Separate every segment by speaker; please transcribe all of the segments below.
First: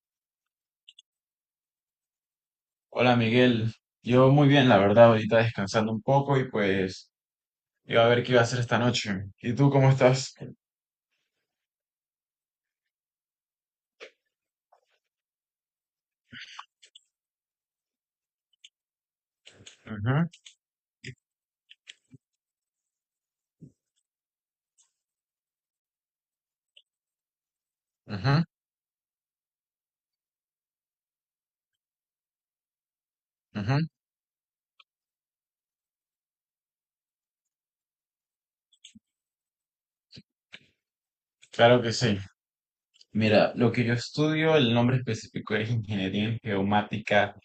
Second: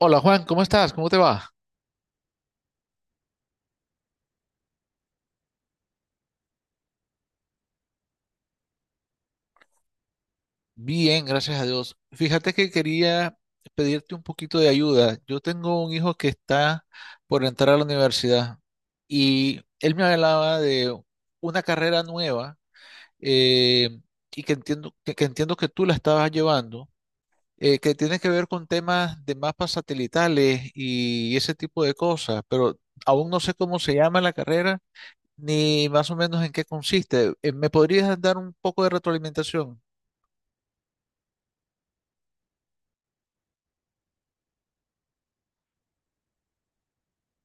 Speaker 1: Hola Juan, ¿cómo estás? ¿Cómo te va?
Speaker 2: Hola Miguel, yo muy bien, la verdad, ahorita descansando un poco y pues iba a ver qué iba a hacer esta noche. ¿Y tú cómo estás?
Speaker 1: Bien, gracias a Dios. Fíjate que quería pedirte un poquito de ayuda. Yo tengo un hijo que está por entrar a la universidad y él me
Speaker 2: Ujú,
Speaker 1: hablaba de una carrera nueva eh, y que entiendo que entiendo que tú la estabas llevando, que tiene que
Speaker 2: ujú,
Speaker 1: ver con temas de mapas satelitales y ese tipo de cosas, pero aún no sé cómo
Speaker 2: ujú,
Speaker 1: se llama la carrera ni más o menos en qué consiste. ¿Me podrías dar un poco de retroalimentación?
Speaker 2: claro que sí. Mira, lo que yo estudio, el nombre específico es Ingeniería en Geomática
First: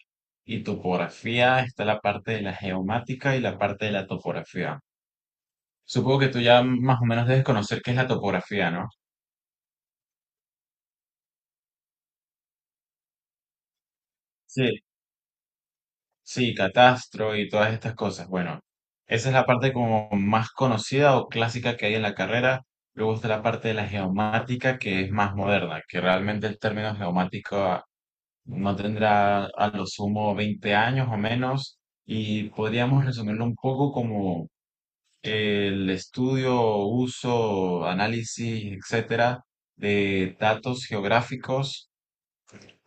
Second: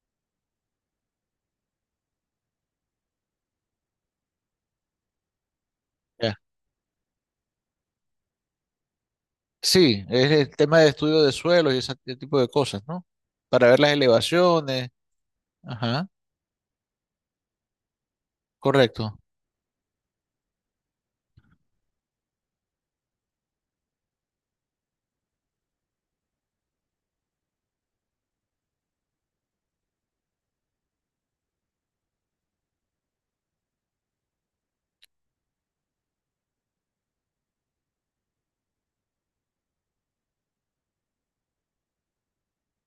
Speaker 2: y Topografía. Está la parte de la geomática y la parte de la topografía. Supongo que
Speaker 1: Ya.
Speaker 2: tú ya más o menos debes conocer qué es la topografía, ¿no?
Speaker 1: Sí, es el tema de estudio de suelos y ese tipo de cosas, ¿no? Para ver las elevaciones. Ajá,
Speaker 2: Sí, Catastro y todas estas cosas. Bueno,
Speaker 1: correcto.
Speaker 2: esa es la parte como más conocida o clásica que hay en la carrera. Luego está la parte de la geomática, que es más moderna, que realmente el término geomática no tendrá a lo sumo 20 años o menos. Y podríamos resumirlo un poco como el estudio, uso, análisis, etcétera, de datos geográficos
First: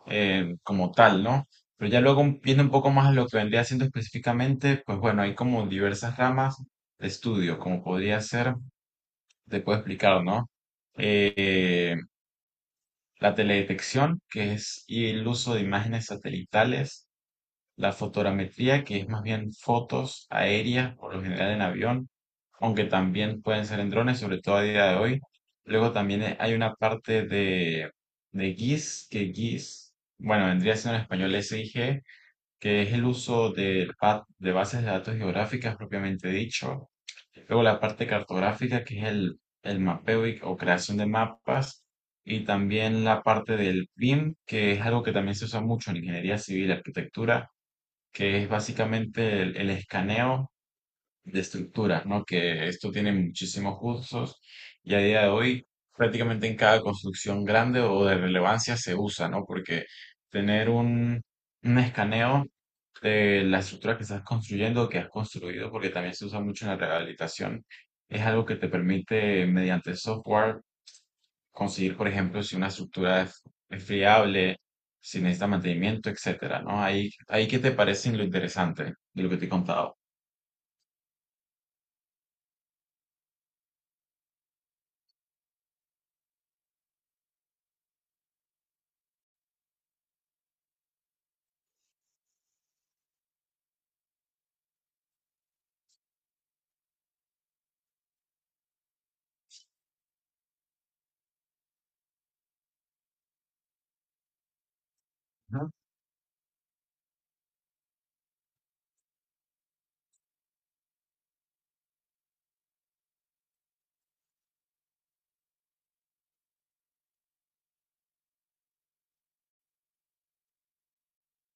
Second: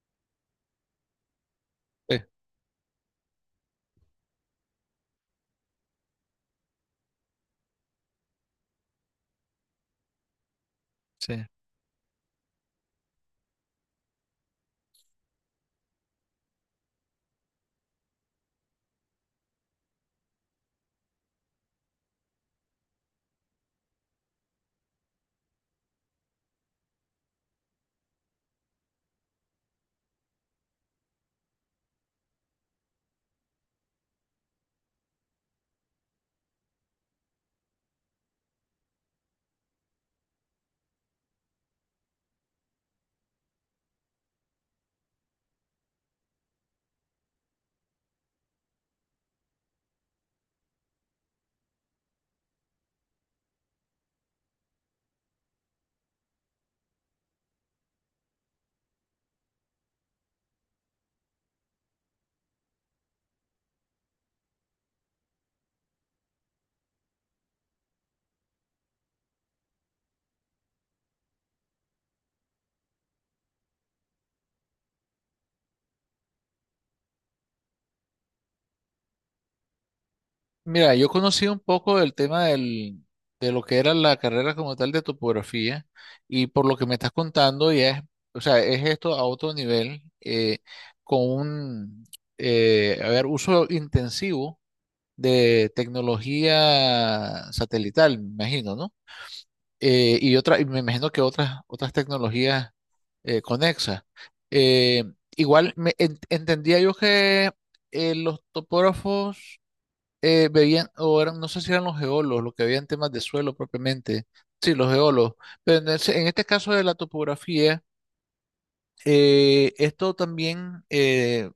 Speaker 2: como tal, ¿no? Pero ya
Speaker 1: Sí,
Speaker 2: luego viendo un poco más a lo que vendría haciendo específicamente, pues bueno, hay como diversas ramas de estudio, como podría ser, te puedo explicar, ¿no?
Speaker 1: sí.
Speaker 2: Eh, la teledetección, que es el uso de imágenes satelitales, la fotogrametría, que es más bien fotos aéreas, por lo general en avión, aunque también pueden ser en drones, sobre todo a día de hoy. Luego también hay una parte de, GIS, que GIS, bueno, vendría siendo en español SIG, que es el uso de, de bases de datos geográficas propiamente dicho. Luego la parte cartográfica, que es el mapeo o creación de mapas. Y también la parte del BIM, que es algo que también se usa mucho en ingeniería civil, arquitectura, que es básicamente el escaneo de estructuras, ¿no? Que esto tiene muchísimos usos y a día de hoy prácticamente en cada construcción grande o de relevancia se usa, ¿no? Porque tener un escaneo de la estructura que estás construyendo o que has construido, porque también se usa mucho en la rehabilitación, es algo que te permite mediante software conseguir, por ejemplo, si una estructura es fiable, si necesita mantenimiento, etcétera, ¿no? Ahí qué te parece lo interesante de lo que te he contado.
Speaker 1: Mira, yo conocí un poco del tema del, de lo que era la carrera como tal de topografía y por lo que me estás contando ya es, o sea, es esto a otro nivel con un, a ver, uso intensivo de tecnología satelital, me imagino, ¿no? Y otra, y me imagino que otras, otras tecnologías conexas. Eh,
Speaker 2: Ujú,
Speaker 1: Igual me, entendía yo que los topógrafos veían, o eran, no sé si eran los geólogos, los que veían temas de suelo propiamente. Sí, los geólogos. Pero en, en este caso de la topografía, esto también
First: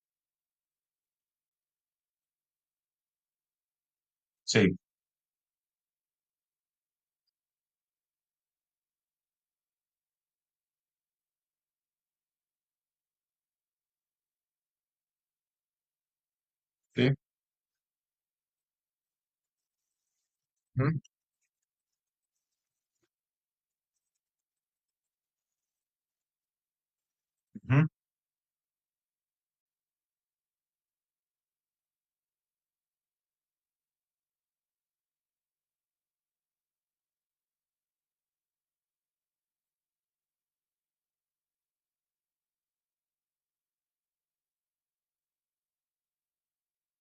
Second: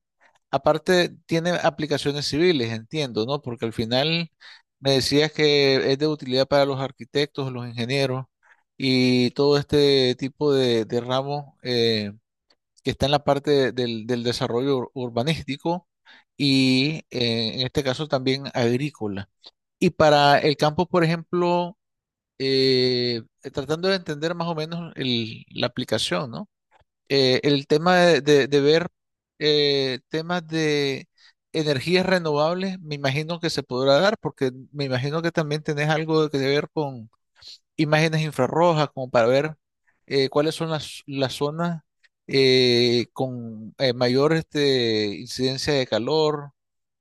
Speaker 1: aparte, tiene aplicaciones civiles, entiendo, ¿no? Porque al final
Speaker 2: sí,
Speaker 1: me decías que es de utilidad para los arquitectos, los ingenieros y todo este tipo de ramos que está en la parte del, del desarrollo urbanístico y
Speaker 2: sí,
Speaker 1: en este caso también agrícola. Y para el campo,
Speaker 2: ujú,
Speaker 1: por ejemplo, eh, tratando de entender más o menos la aplicación, ¿no? El
Speaker 2: ujú,
Speaker 1: tema de, de ver temas de energías renovables, me imagino que se podrá dar, porque me imagino que también tenés algo que ver con imágenes infrarrojas, como para ver cuáles son las zonas con mayor este, incidencia de calor.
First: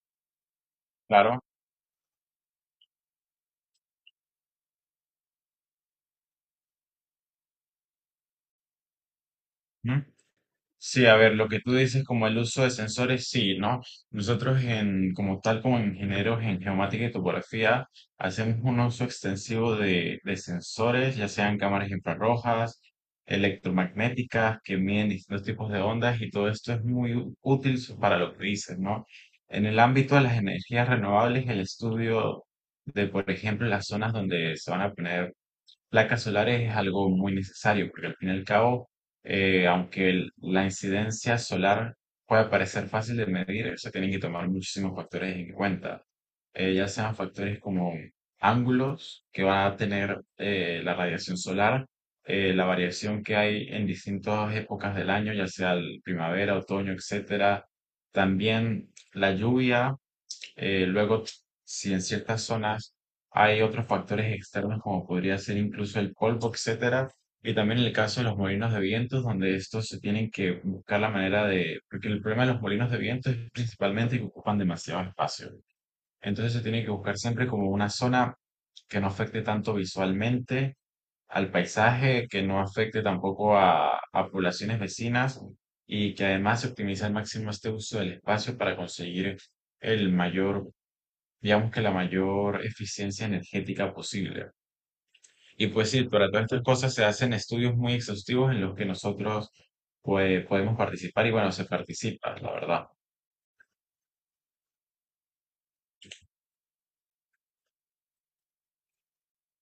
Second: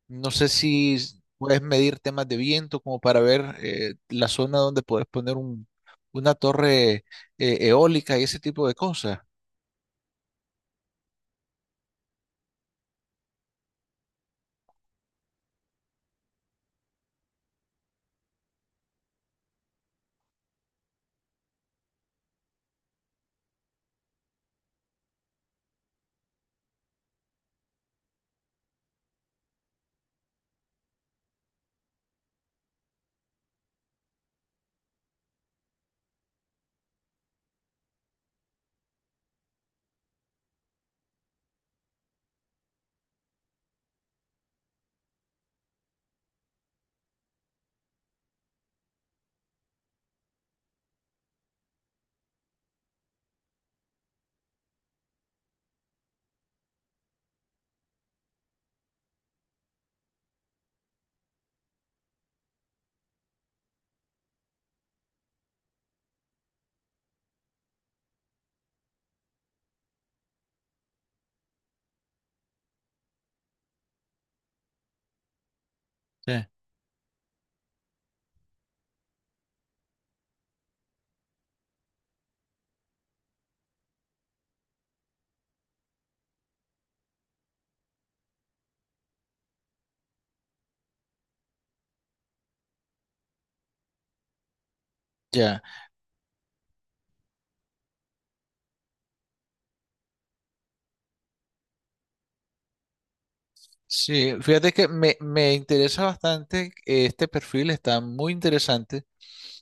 Speaker 1: No sé si
Speaker 2: claro.
Speaker 1: puedes medir temas de viento, como para ver la zona donde puedes poner una torre eólica y ese tipo de cosas.
Speaker 2: Sí, a ver, lo que tú dices como el uso de sensores, sí, ¿no? Nosotros como tal, como ingenieros en geomática y topografía, hacemos un uso extensivo de sensores, ya sean cámaras infrarrojas, electromagnéticas, que miden distintos tipos de ondas y todo esto es muy útil para lo que dices, ¿no? En el ámbito de las energías renovables, el estudio de, por ejemplo, las zonas donde se van a poner placas solares es algo muy necesario porque al fin y al cabo, aunque la incidencia solar puede parecer fácil de medir, se tienen que tomar muchísimos factores en cuenta. Ya sean factores como ángulos que va a tener la radiación solar, la variación que hay en distintas épocas del año, ya sea el primavera, otoño, etcétera, también la lluvia, luego, si en ciertas zonas hay otros factores externos como podría ser incluso el polvo, etcétera, y también en el caso de los molinos de vientos, donde estos se tienen que buscar la manera de, porque el problema de los molinos de viento es principalmente que ocupan demasiado espacio.
Speaker 1: Sí.
Speaker 2: Entonces se tiene que buscar siempre como una zona que no afecte tanto visualmente al paisaje, que no afecte tampoco a poblaciones vecinas y que además se optimice al máximo este uso del espacio para conseguir el mayor, digamos que la mayor eficiencia energética posible.
Speaker 1: Ya.
Speaker 2: Y pues sí, para todas estas cosas se hacen estudios muy exhaustivos en los que nosotros pues, podemos participar y bueno, se participa, la verdad.
Speaker 1: Sí, fíjate que me interesa bastante, este perfil está muy interesante,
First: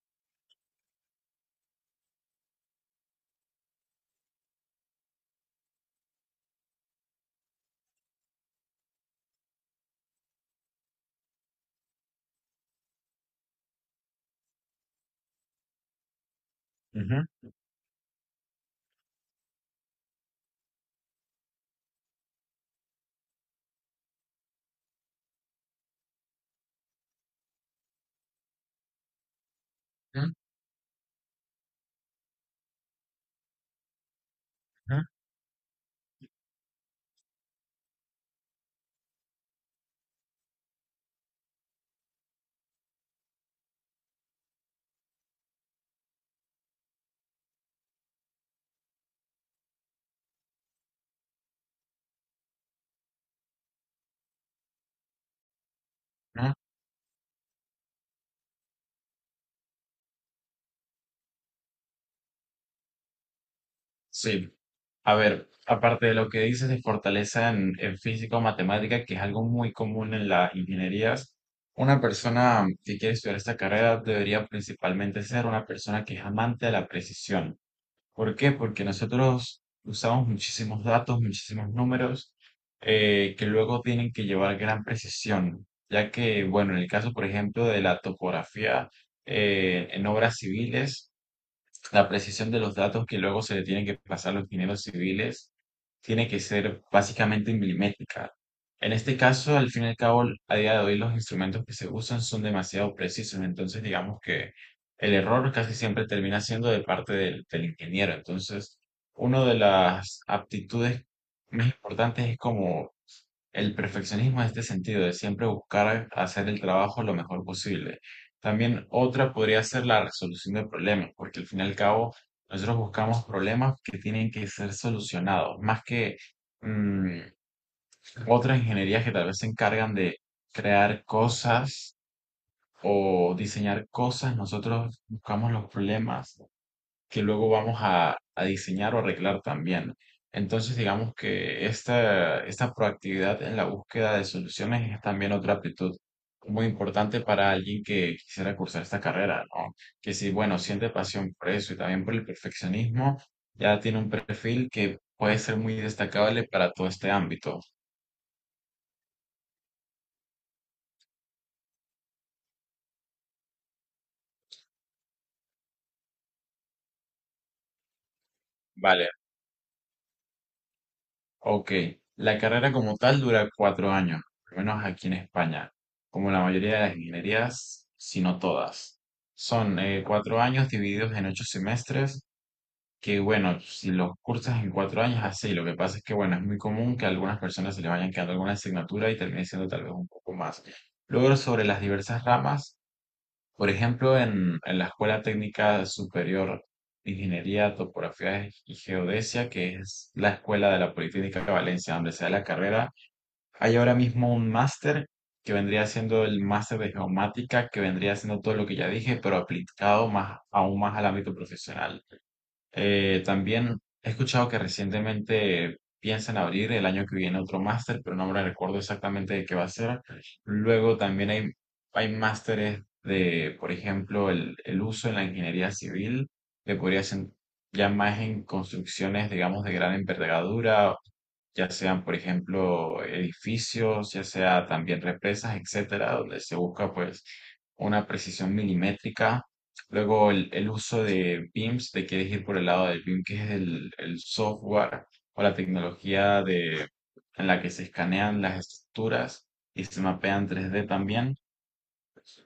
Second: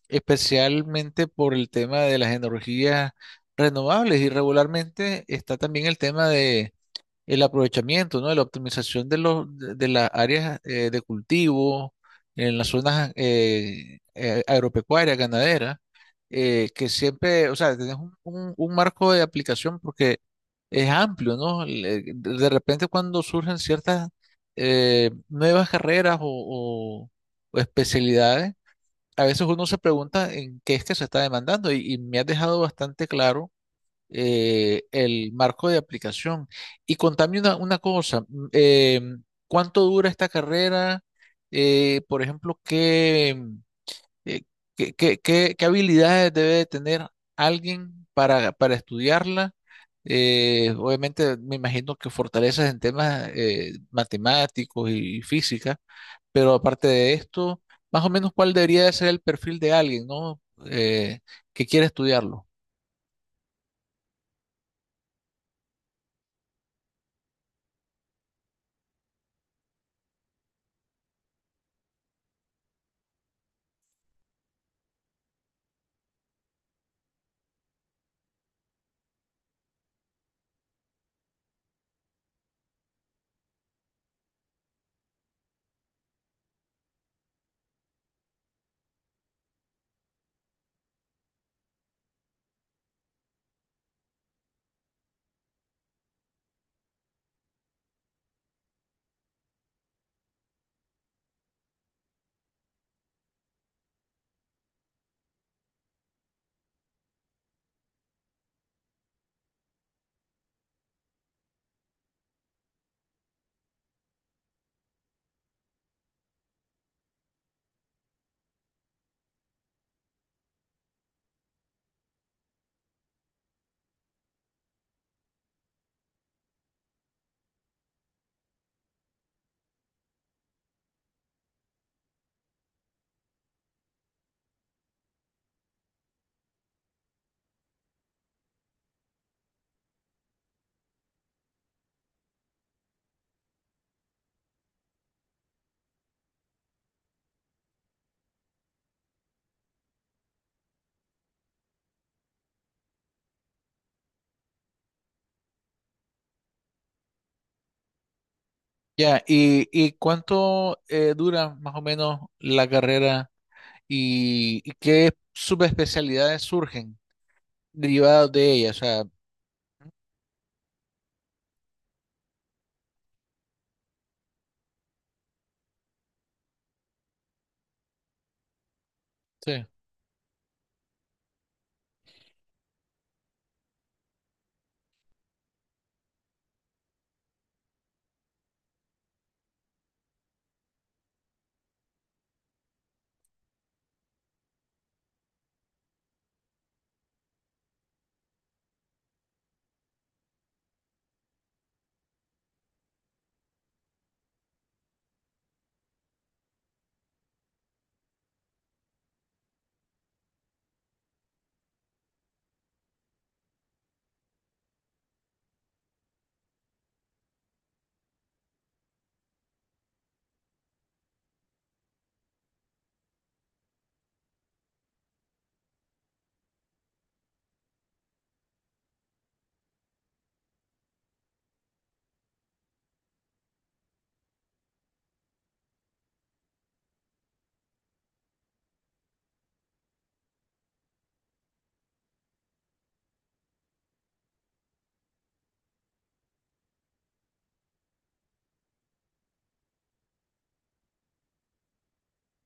Speaker 1: especialmente por el tema de las energías renovables y regularmente está también el tema de el aprovechamiento, ¿no? La optimización de los, de las áreas de cultivo en las zonas agropecuarias, ganaderas, que
Speaker 2: Ujú,
Speaker 1: siempre, o sea, tenés un, un marco de aplicación porque es amplio, ¿no? De repente cuando surgen ciertas nuevas carreras o, o especialidades, a veces uno se pregunta
Speaker 2: ujú,
Speaker 1: en qué es que se está demandando y me ha dejado bastante claro
Speaker 2: ujú,
Speaker 1: el marco de aplicación. Y contame una cosa, ¿cuánto dura esta carrera? Por ejemplo, ¿qué, eh, qué, qué habilidades debe de tener alguien para estudiarla? Obviamente me imagino que fortalezas en temas matemáticos y física, pero
Speaker 2: ujú.
Speaker 1: aparte de esto, más o menos cuál debería de ser el perfil de alguien, ¿no? Que quiere estudiarlo.
Speaker 2: Sí. A ver, aparte de lo que dices de fortaleza en física o matemática, que es algo muy común en las ingenierías, una persona que quiere estudiar esta carrera debería principalmente ser una persona que es amante de la precisión. ¿Por qué? Porque nosotros usamos muchísimos datos, muchísimos números que luego tienen que llevar gran precisión, ya que, bueno, en el caso, por ejemplo, de la topografía, en obras civiles, la precisión de los datos que luego se le tienen que pasar a los ingenieros civiles tiene que ser básicamente milimétrica. En este caso, al fin y al cabo, a día de hoy los instrumentos que se usan son demasiado precisos, entonces digamos que el error casi siempre termina siendo de parte del ingeniero. Entonces, una de las aptitudes más importantes es como el perfeccionismo en este sentido de siempre buscar hacer el trabajo lo mejor posible. También otra podría ser la resolución de problemas, porque al fin y al cabo nosotros buscamos problemas que tienen que ser solucionados, más que mm, otras ingenierías que tal vez se encargan de crear cosas o diseñar cosas, nosotros buscamos los problemas que luego vamos a diseñar o arreglar también. Entonces, digamos que esta proactividad en la búsqueda de soluciones es también otra aptitud muy importante para alguien que quisiera cursar esta carrera, ¿no? Que si, bueno, siente pasión por eso y también por el perfeccionismo, ya tiene un perfil que puede ser muy destacable para todo este ámbito.
Speaker 1: Ya, y cuánto dura más o menos la carrera y ¿qué subespecialidades surgen derivadas de ella? O sea,
Speaker 2: Vale. Ok, la carrera como tal dura 4 años, al menos aquí en España, como la mayoría de las ingenierías, si no todas.
Speaker 1: sí.
Speaker 2: Son 4 años divididos en 8 semestres, que bueno, si los cursas en 4 años, así. Lo que pasa es que bueno, es muy común que a algunas personas se les vayan quedando alguna asignatura y termine siendo tal vez un poco más. Luego, sobre las diversas ramas, por ejemplo, en la Escuela Técnica Superior de Ingeniería, Topografía y Geodesia, que es la escuela de la Politécnica de Valencia, donde se da la carrera, hay ahora mismo un máster que vendría siendo el máster de geomática, que vendría siendo todo lo que ya dije, pero aplicado más, aún más al ámbito profesional. También he escuchado que recientemente piensan abrir el año que viene otro máster, pero no me recuerdo exactamente de qué va a ser. Luego también hay másteres de, por ejemplo, el uso en la ingeniería civil, que podría ser ya más en construcciones, digamos, de gran envergadura, ya sean, por ejemplo, edificios, ya sea también represas, etcétera, donde se busca pues una precisión milimétrica. Luego el uso de BIMs, te quieres ir por el lado del BIM, que es el software o la tecnología de, en la que se escanean las estructuras y se mapean 3D también.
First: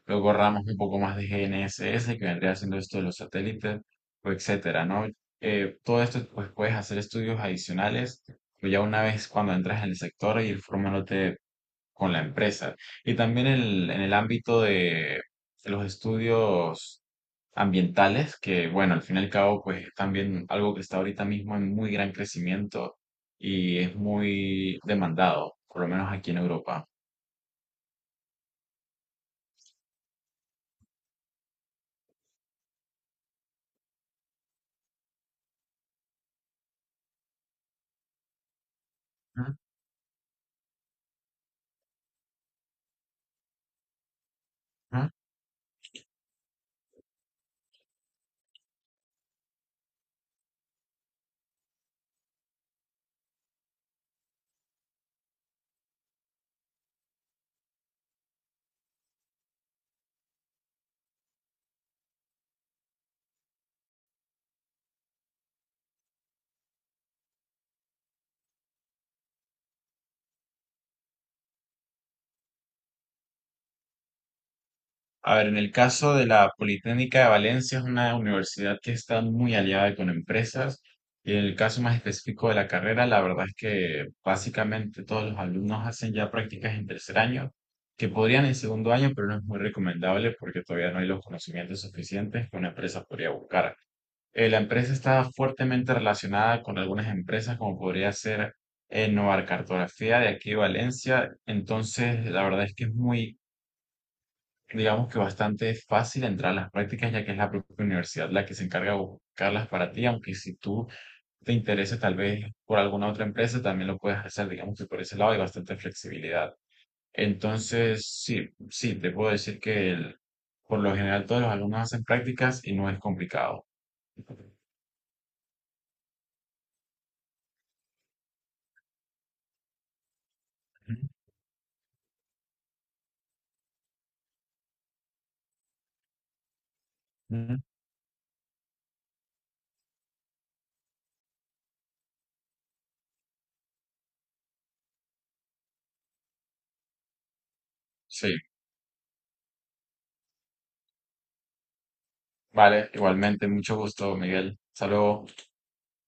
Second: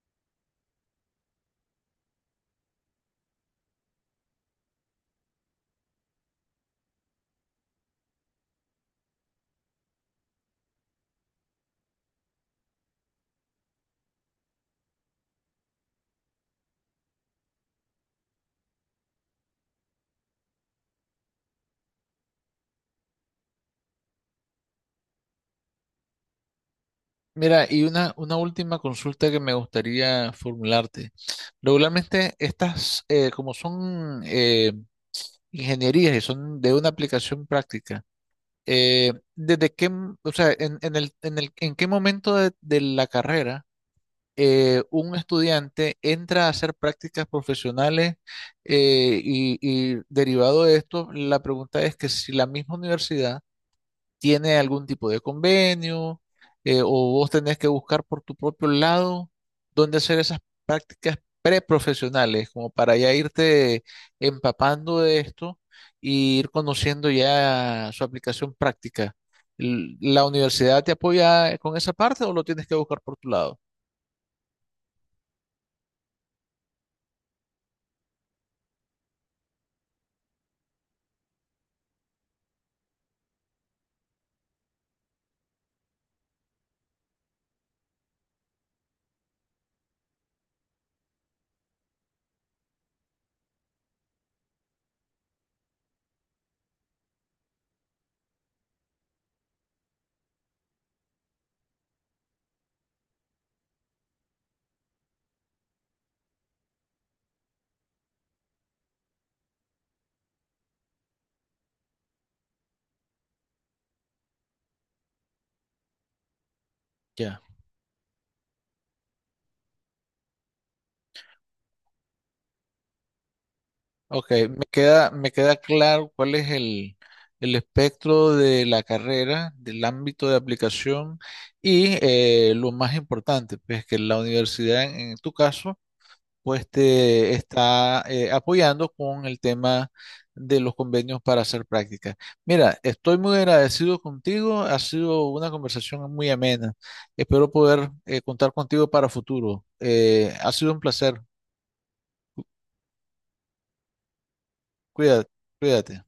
Speaker 2: Luego ramas un poco más de GNSS, que vendría siendo esto de los satélites, o etcétera, ¿no? Todo esto, pues puedes hacer estudios adicionales, pues ya una vez cuando entras en el sector, ir formándote con la empresa. Y también en el ámbito de los estudios ambientales, que bueno, al fin y al cabo, pues es también algo que está ahorita mismo en muy gran crecimiento y es muy demandado, por lo menos aquí en Europa.
Speaker 1: Mira, y una última consulta que me gustaría formularte. Regularmente estas, como son ingenierías y son de una aplicación práctica,
Speaker 2: Ujú,
Speaker 1: ¿desde qué, o sea, en el, en el, en qué momento de la carrera
Speaker 2: ujú.
Speaker 1: un estudiante entra a hacer prácticas profesionales eh, y, y derivado de esto, la pregunta es que si la misma universidad tiene algún tipo de convenio o vos tenés que buscar por tu propio lado dónde hacer esas prácticas preprofesionales, como para ya irte empapando de esto y ir conociendo ya su aplicación práctica. ¿La universidad te apoya con esa parte o lo tienes que buscar por tu lado?
Speaker 2: A ver, en el caso de la Politécnica de Valencia es una universidad que está muy aliada con empresas y en el caso más específico de la carrera, la verdad es que básicamente todos los alumnos hacen ya prácticas en tercer año, que podrían en segundo año, pero no es muy recomendable porque todavía no hay los conocimientos suficientes que una empresa podría buscar. La empresa está fuertemente relacionada con algunas empresas como podría ser Novar Cartografía de aquí de Valencia, entonces la verdad es que es muy, digamos que bastante fácil entrar a las prácticas, ya que es la propia universidad la que se encarga de buscarlas para ti, aunque si tú te intereses tal vez por alguna otra empresa, también lo puedes hacer, digamos que por ese lado hay bastante flexibilidad.
Speaker 1: Ya.
Speaker 2: Entonces, sí, sí, te puedo decir que por lo general todos los alumnos hacen prácticas y no es complicado.
Speaker 1: Ok, me queda claro cuál es el espectro de la carrera, del ámbito de
Speaker 2: Ujú,
Speaker 1: aplicación y lo más importante, pues que la universidad en tu caso, pues te
Speaker 2: ujú.
Speaker 1: está apoyando con el tema de los convenios para hacer prácticas. Mira, estoy muy agradecido contigo, ha sido una conversación muy amena. Espero poder
Speaker 2: Sí,
Speaker 1: contar contigo para futuro. Ha sido un placer.
Speaker 2: vale, igualmente, mucho gusto, Miguel.
Speaker 1: Cuídate,
Speaker 2: Saludos.
Speaker 1: cuídate.